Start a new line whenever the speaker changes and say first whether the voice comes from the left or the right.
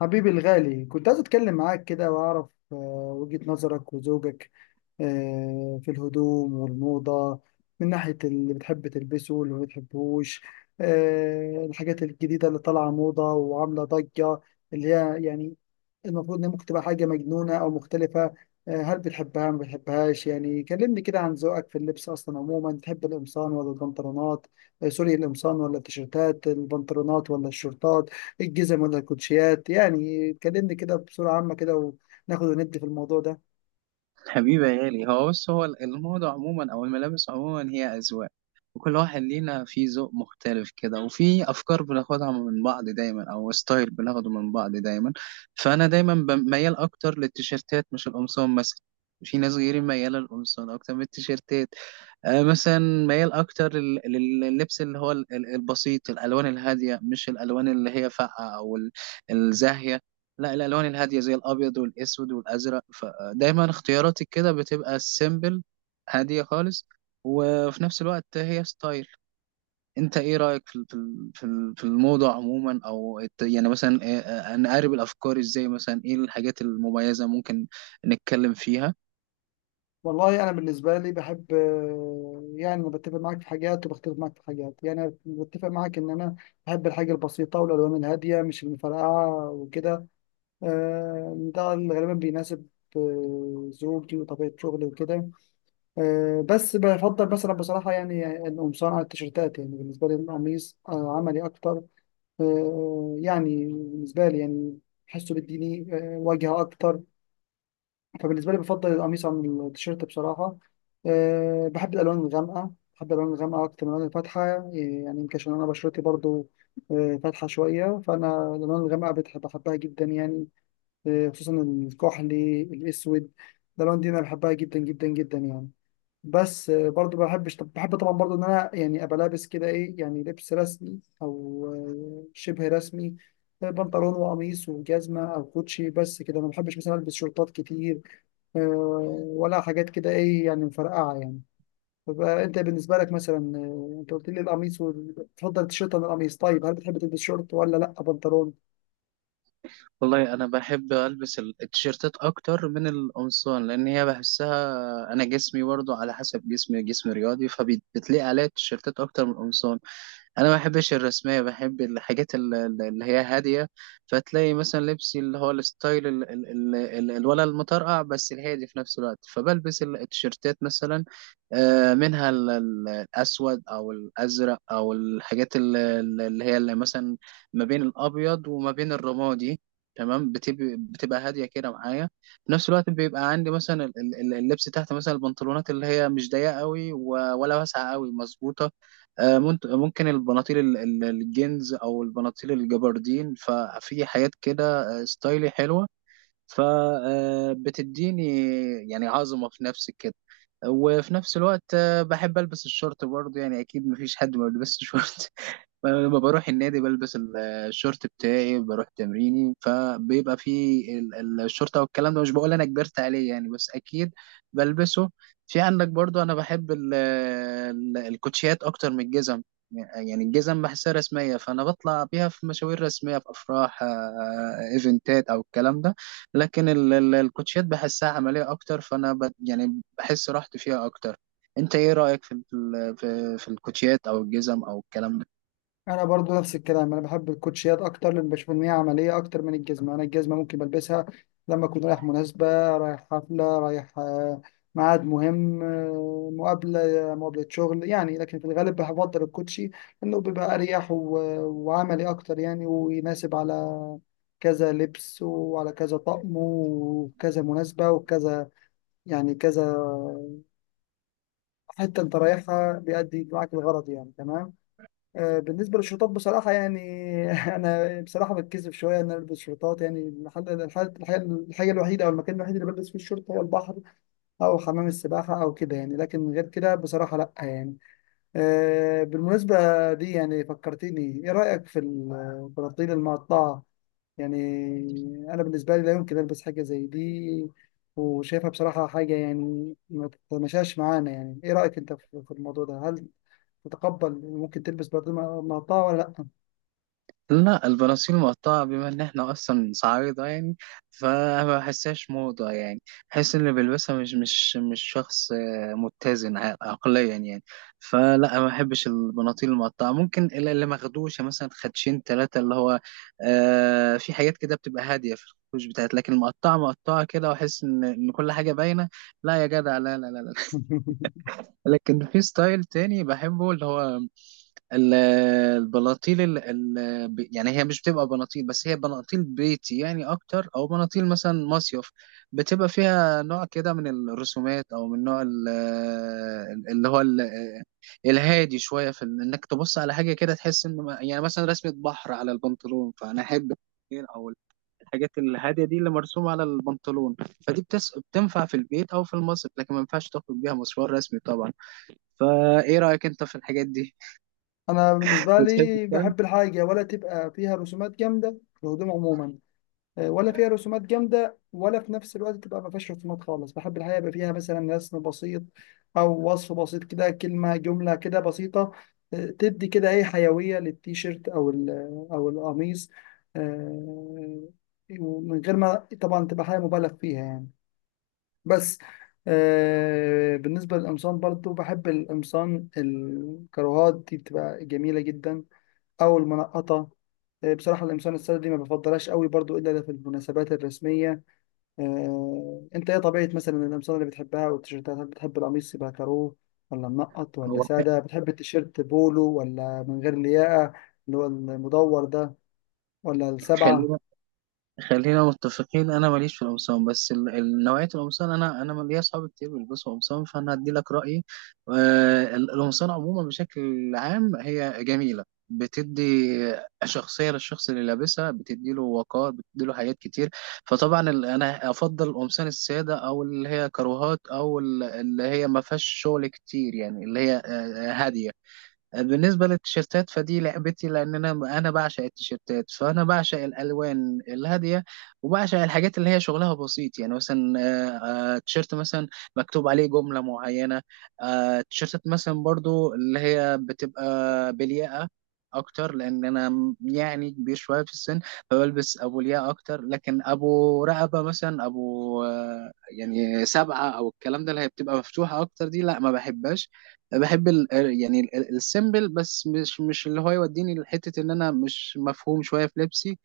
left: حبيبي الغالي كنت عايز اتكلم معاك كده واعرف وجهة نظرك وزوجك في الهدوم والموضة من ناحية اللي بتحب تلبسه واللي ما بتحبوش. الحاجات الجديدة اللي طالعة موضة وعاملة ضجة، اللي هي يعني المفروض ان ممكن تبقى حاجه مجنونه او مختلفه. هل بتحبها ما بتحبهاش؟ يعني كلمني كده عن ذوقك في اللبس اصلا عموما، تحب القمصان ولا البنطلونات؟ سوري، القمصان ولا التيشيرتات، البنطلونات ولا الشورتات، الجزم ولا الكوتشيات؟ يعني كلمني كده بصوره عامه كده وناخد وندي في الموضوع ده.
right: حبيبي يا غالي، هو الموضة عموما أو الملابس عموما هي أذواق، وكل واحد لينا فيه ذوق مختلف كده، وفي أفكار بناخدها من بعض دايما أو ستايل بناخده من بعض دايما. فأنا دايما ميال أكتر للتيشيرتات، مش القمصان مثلا. في ناس غيري ميالة للقمصان أكتر من التيشيرتات. مثلا ميال أكتر لل- لللبس اللي هو ال- ال- البسيط، الألوان الهادية، مش الألوان اللي هي فاقعة الزاهية. لا، الالوان الهاديه زي الابيض والاسود والازرق، فدايما اختياراتي كده بتبقى سيمبل، هاديه خالص، وفي نفس الوقت هي ستايل. انت ايه رايك في الموضه عموما، يعني مثلا نقارب الافكار ازاي؟ مثلا ايه الحاجات المميزه ممكن نتكلم فيها؟
left: والله انا بالنسبه لي بحب، يعني أنا بتفق معاك في حاجات وبختلف معاك في حاجات. يعني أنا بتفق معاك ان انا بحب الحاجه البسيطه والالوان الهاديه مش المفرقعه وكده. ده اللي غالبا بيناسب زوجي وطبيعة شغلي وكده. بس بفضل مثلا بصراحة يعني القمصان على التيشيرتات. يعني بالنسبة لي القميص عملي أكتر. يعني بالنسبة لي يعني بحسه بيديني واجهة أكتر، فبالنسبة لي بفضل القميص عن التيشيرت بصراحة. بحب الألوان الغامقة، بحب الألوان الغامقة أكتر من الألوان الفاتحة. يعني يمكن عشان أنا بشرتي برضو فاتحة شوية، فأنا الألوان الغامقة بحبها جدا يعني. خصوصا الكحلي الاسود، ده لون دي انا بحبها جدا جدا جدا يعني. بس برضو بحبش، طب بحب طبعا برضو ان انا يعني ابقى لابس كده ايه، يعني لبس رسمي او شبه رسمي، بنطلون وقميص وجزمه او كوتشي بس كده. ما بحبش مثلا البس شورتات كتير، آه، ولا حاجات كده ايه يعني مفرقعه يعني. طب انت بالنسبه لك مثلا، انت قلت لي القميص تفضل التيشيرت عن القميص، طيب هل بتحب تلبس شورت ولا لا بنطلون؟
right: والله انا بحب البس التيشيرتات اكتر من القمصان، لان هي بحسها، انا جسمي برضو على حسب جسمي جسم رياضي، فبتلاقي عليا التيشيرتات اكتر من القمصان. انا ما بحبش الرسميه، بحب الحاجات اللي هي هاديه. فتلاقي مثلا لبسي اللي هو الستايل الولا المطرقع بس الهادي في نفس الوقت، فبلبس التيشيرتات مثلا. منها الاسود او الازرق، او الحاجات اللي مثلا ما بين الابيض وما بين الرمادي. تمام، بتبقى هاديه كده معايا. في نفس الوقت بيبقى عندي مثلا اللبس تحت، مثلا البنطلونات اللي هي مش ضيقه قوي ولا واسعه قوي، مظبوطه. ممكن البناطيل الجينز او البناطيل الجبردين، ففي حاجات كده ستايلي حلوه، فبتديني يعني عظمة في نفسي كده. وفي نفس الوقت، بحب ألبس الشورت برضه. يعني أكيد مفيش حد ما بيلبسش شورت. لما بروح النادي، بلبس الشورت بتاعي، بروح تمريني، فبيبقى فيه الشورت او الكلام ده. مش بقول انا كبرت عليه يعني، بس اكيد بلبسه. في عندك برضو، انا بحب الكوتشيات اكتر من الجزم. يعني الجزم بحسها رسمية، فانا بطلع بيها في مشاوير رسمية، في افراح، ايفنتات او الكلام ده. لكن الكوتشيات بحسها عملية أكتر، فأنا يعني بحس راحتي فيها أكتر. أنت إيه رأيك في ال- في في الكوتشيات أو الجزم أو الكلام ده؟
left: انا برضو نفس الكلام، انا بحب الكوتشيات اكتر لان بشوف ان هي عمليه اكتر من الجزمه. انا الجزمه ممكن بلبسها لما اكون رايح مناسبه، رايح حفله، رايح ميعاد مهم، مقابله، مقابله شغل يعني. لكن في الغالب بفضل الكوتشي لانه بيبقى اريح وعملي اكتر يعني، ويناسب على كذا لبس وعلى كذا طقم وكذا مناسبه وكذا يعني كذا. حتى انت رايحها بيأدي معاك الغرض يعني، تمام. بالنسبة للشرطات بصراحة يعني، أنا بصراحة بتكسف شوية إن أنا ألبس شرطات. يعني المحل الحاجة، الحاجة الوحيدة أو المكان الوحيد اللي بلبس فيه الشورت هو البحر أو حمام السباحة أو كده يعني. لكن غير كده بصراحة لأ يعني. بالمناسبة دي يعني فكرتيني، إيه رأيك في البناطيل المقطعة؟ يعني أنا بالنسبة لي لا يمكن ألبس حاجة زي دي، وشايفها بصراحة حاجة يعني ما تتماشاش معانا. يعني إيه رأيك أنت في في الموضوع ده؟ هل تتقبل ممكن تلبس بناطيل مقطعة ولا لأ؟
right: لا، البناطيل مقطعة، بما إن إحنا أصلا صعايدة يعني، فما بحسهاش موضة يعني. بحس إن اللي بيلبسها مش شخص متزن عقليا يعني. فلا، ما بحبش البناطيل المقطعة. ممكن اللي مخدوشة مثلا خدشين تلاتة، اللي هو آه في حاجات كده بتبقى هادية في الخدوش بتاعت. لكن المقطعة مقطعة كده، وأحس إن كل حاجة باينة. لا يا جدع، لا لا لا لا. لكن في ستايل تاني بحبه، اللي هو ال- البناطيل يعني هي مش بتبقى بناطيل بس، هي بناطيل بيتي يعني اكتر، او بناطيل مثلا مصيف. بتبقى فيها نوع كده من الرسومات، او من نوع ال... اللي هو ال... الهادي شويه انك تبص على حاجه كده تحس ان ما- يعني مثلا رسمه بحر على البنطلون، فانا احب او الحاجات الهاديه دي اللي مرسومه على البنطلون. بتنفع في البيت او في المصيف، لكن ما ينفعش تخرج بيها مشوار رسمي طبعا. فايه رايك انت في الحاجات دي؟
left: انا بالنسبه
right: بتحب؟
left: لي بحب الحاجه ولا تبقى فيها رسومات جامده في الهدوم عموما. ولا فيها رسومات جامده ولا في نفس الوقت تبقى ما فيهاش رسومات خالص. بحب الحاجه يبقى فيها مثلا رسم بسيط او وصف بسيط كده، كلمه جمله كده بسيطه، تدي كده ايه حيويه للتيشيرت او او القميص. آه، ومن غير ما طبعا تبقى حاجه مبالغ فيها يعني. بس آه، بالنسبة للقمصان برضو بحب القمصان الكروهات دي، بتبقى جميلة جدا أو المنقطة. آه، بصراحة القمصان السادة دي ما بفضلهاش قوي برضو إلا في المناسبات الرسمية. آه، أنت إيه طبيعة مثلا القمصان اللي بتحبها والتيشيرتات؟ هل بتحب القميص يبقى كاروه ولا منقط ولا
right: هو خ-
left: سادة؟ بتحب التيشيرت بولو ولا من غير لياقة، اللي هو المدور ده، ولا السبعة؟
right: خلينا خلينا متفقين، انا ماليش في القمصان، بس نوعيه القمصان، انا ليا اصحابي كتير بيلبسوا قمصان، فانا هدي لك رايي. القمصان عموما بشكل عام هي جميله، بتدي شخصيه للشخص اللي لابسها، بتدي له وقار، بتدي له حاجات كتير. فطبعا انا افضل القمصان الساده، او اللي هي كروهات، اللي هي ما فيهاش شغل كتير، يعني اللي هي هاديه. بالنسبة للتيشيرتات، فدي لعبتي، لأن أنا بعشق التيشيرتات، فأنا بعشق الألوان الهادية، وبعشق الحاجات اللي هي شغلها بسيط. يعني مثلا تيشيرت مثلا مكتوب عليه جملة معينة. تيشيرتات مثلا برضو اللي هي بتبقى بلياقة أكتر، لأن أنا يعني كبير شوية في السن، فبلبس أبو لياقة أكتر. لكن أبو رقبة مثلا، أبو يعني سبعة، أو الكلام ده اللي هي بتبقى مفتوحة أكتر، دي لا، ما بحبهاش. بحب ال يعني السيمبل، بس مش مش اللي هو يوديني لحتة ان انا مش مفهوم شوية في لبسي.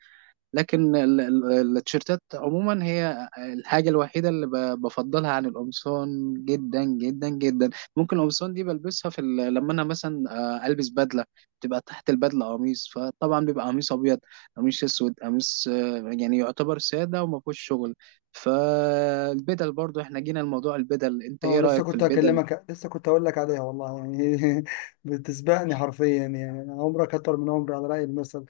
right: لكن التيشيرتات عموما هي الحاجة الوحيدة اللي بفضلها عن القمصان، جدا جدا جدا. ممكن القمصان دي بلبسها لما انا مثلا البس بدلة، تبقى تحت البدلة قميص، فطبعا بيبقى قميص ابيض، قميص اسود، قميص يعني يعتبر سادة وما فيهوش شغل. فالبدل برضو، احنا جينا لموضوع البدل، انت
left: اه
right: ايه
left: لسه
right: رأيك في
left: كنت
right: البدل؟
left: هكلمك، لسه كنت هقول لك عليها والله يعني. بتسبقني حرفيا يعني، أنا عمرك اكتر من عمري على رأي المثل.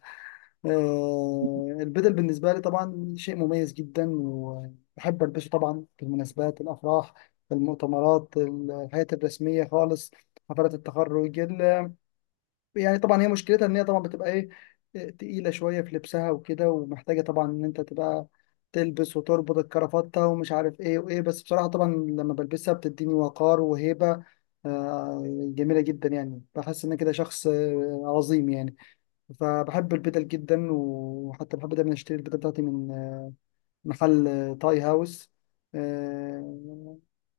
left: آه، البدل بالنسبة لي طبعا شيء مميز جدا، وبحب البسه طبعا في المناسبات، الافراح، في المؤتمرات، الحياة الرسمية خالص، حفلات التخرج. يعني طبعا هي مشكلتها ان هي طبعا بتبقى ايه، تقيله شويه في لبسها وكده، ومحتاجه طبعا ان انت تبقى تلبس وتربط الكرافته ومش عارف ايه وايه. بس بصراحه طبعا لما بلبسها بتديني وقار وهيبه، آه، جميله جدا يعني. بحس ان أنا كده شخص عظيم يعني. فبحب البدل جدا، وحتى بحب دايما اشتري البدل بتاعتي من محل تاي هاوس. آه،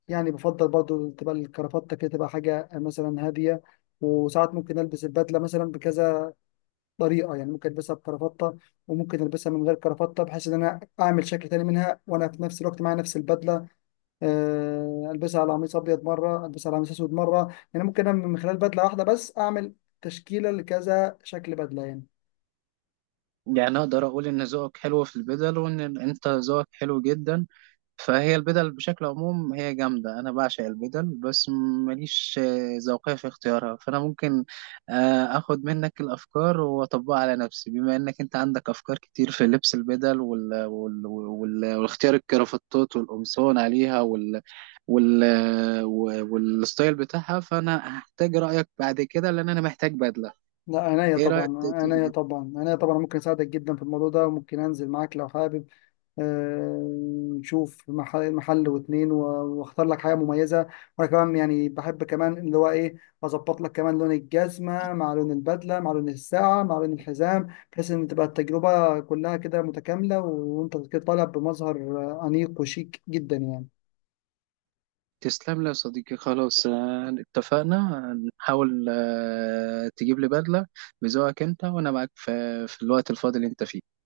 left: يعني بفضل برضو تبقى الكرافته كده، تبقى حاجه مثلا هاديه. وساعات ممكن البس البدله مثلا بكذا طريقه، يعني ممكن البسها بكرافته وممكن البسها من غير كرافته، بحيث ان انا اعمل شكل تاني منها وانا في نفس الوقت معايا نفس البدله. البسها على قميص ابيض مره، البسها على قميص اسود مره. يعني ممكن انا من خلال بدله واحده بس اعمل تشكيله لكذا شكل بدله يعني.
right: يعني أقدر أقول إن ذوقك حلو في البدل، وإن أنت ذوقك حلو جدا. فهي البدل بشكل عموم هي جامدة، أنا بعشق البدل، بس ماليش ذوقية في اختيارها. فأنا ممكن آخد منك الأفكار وأطبقها على نفسي، بما إنك أنت عندك أفكار كتير في لبس البدل والاختيار، الكرافتات والقمصان عليها وال... والستايل بتاعها. فأنا هحتاج رأيك بعد كده، لأن أنا محتاج بدلة.
left: لا عينيا
right: إيه رأيك؟
left: طبعا، عينيا طبعا، عينيا طبعا، ممكن اساعدك جدا في الموضوع ده، وممكن انزل معاك لو حابب. نشوف محل واتنين واختار لك حاجه مميزه. وانا كمان يعني بحب كمان اللي هو ايه، اظبط لك كمان لون الجزمه مع لون البدله مع لون الساعه مع لون الحزام، بحيث ان تبقى التجربه كلها كده متكامله، وانت كده طالع بمظهر انيق وشيك جدا يعني.
right: تسلم لي يا صديقي. خلاص، اتفقنا، هنحاول تجيب لي بدلة بذوقك انت، وانا معاك في في الوقت الفاضي اللي انت فيه.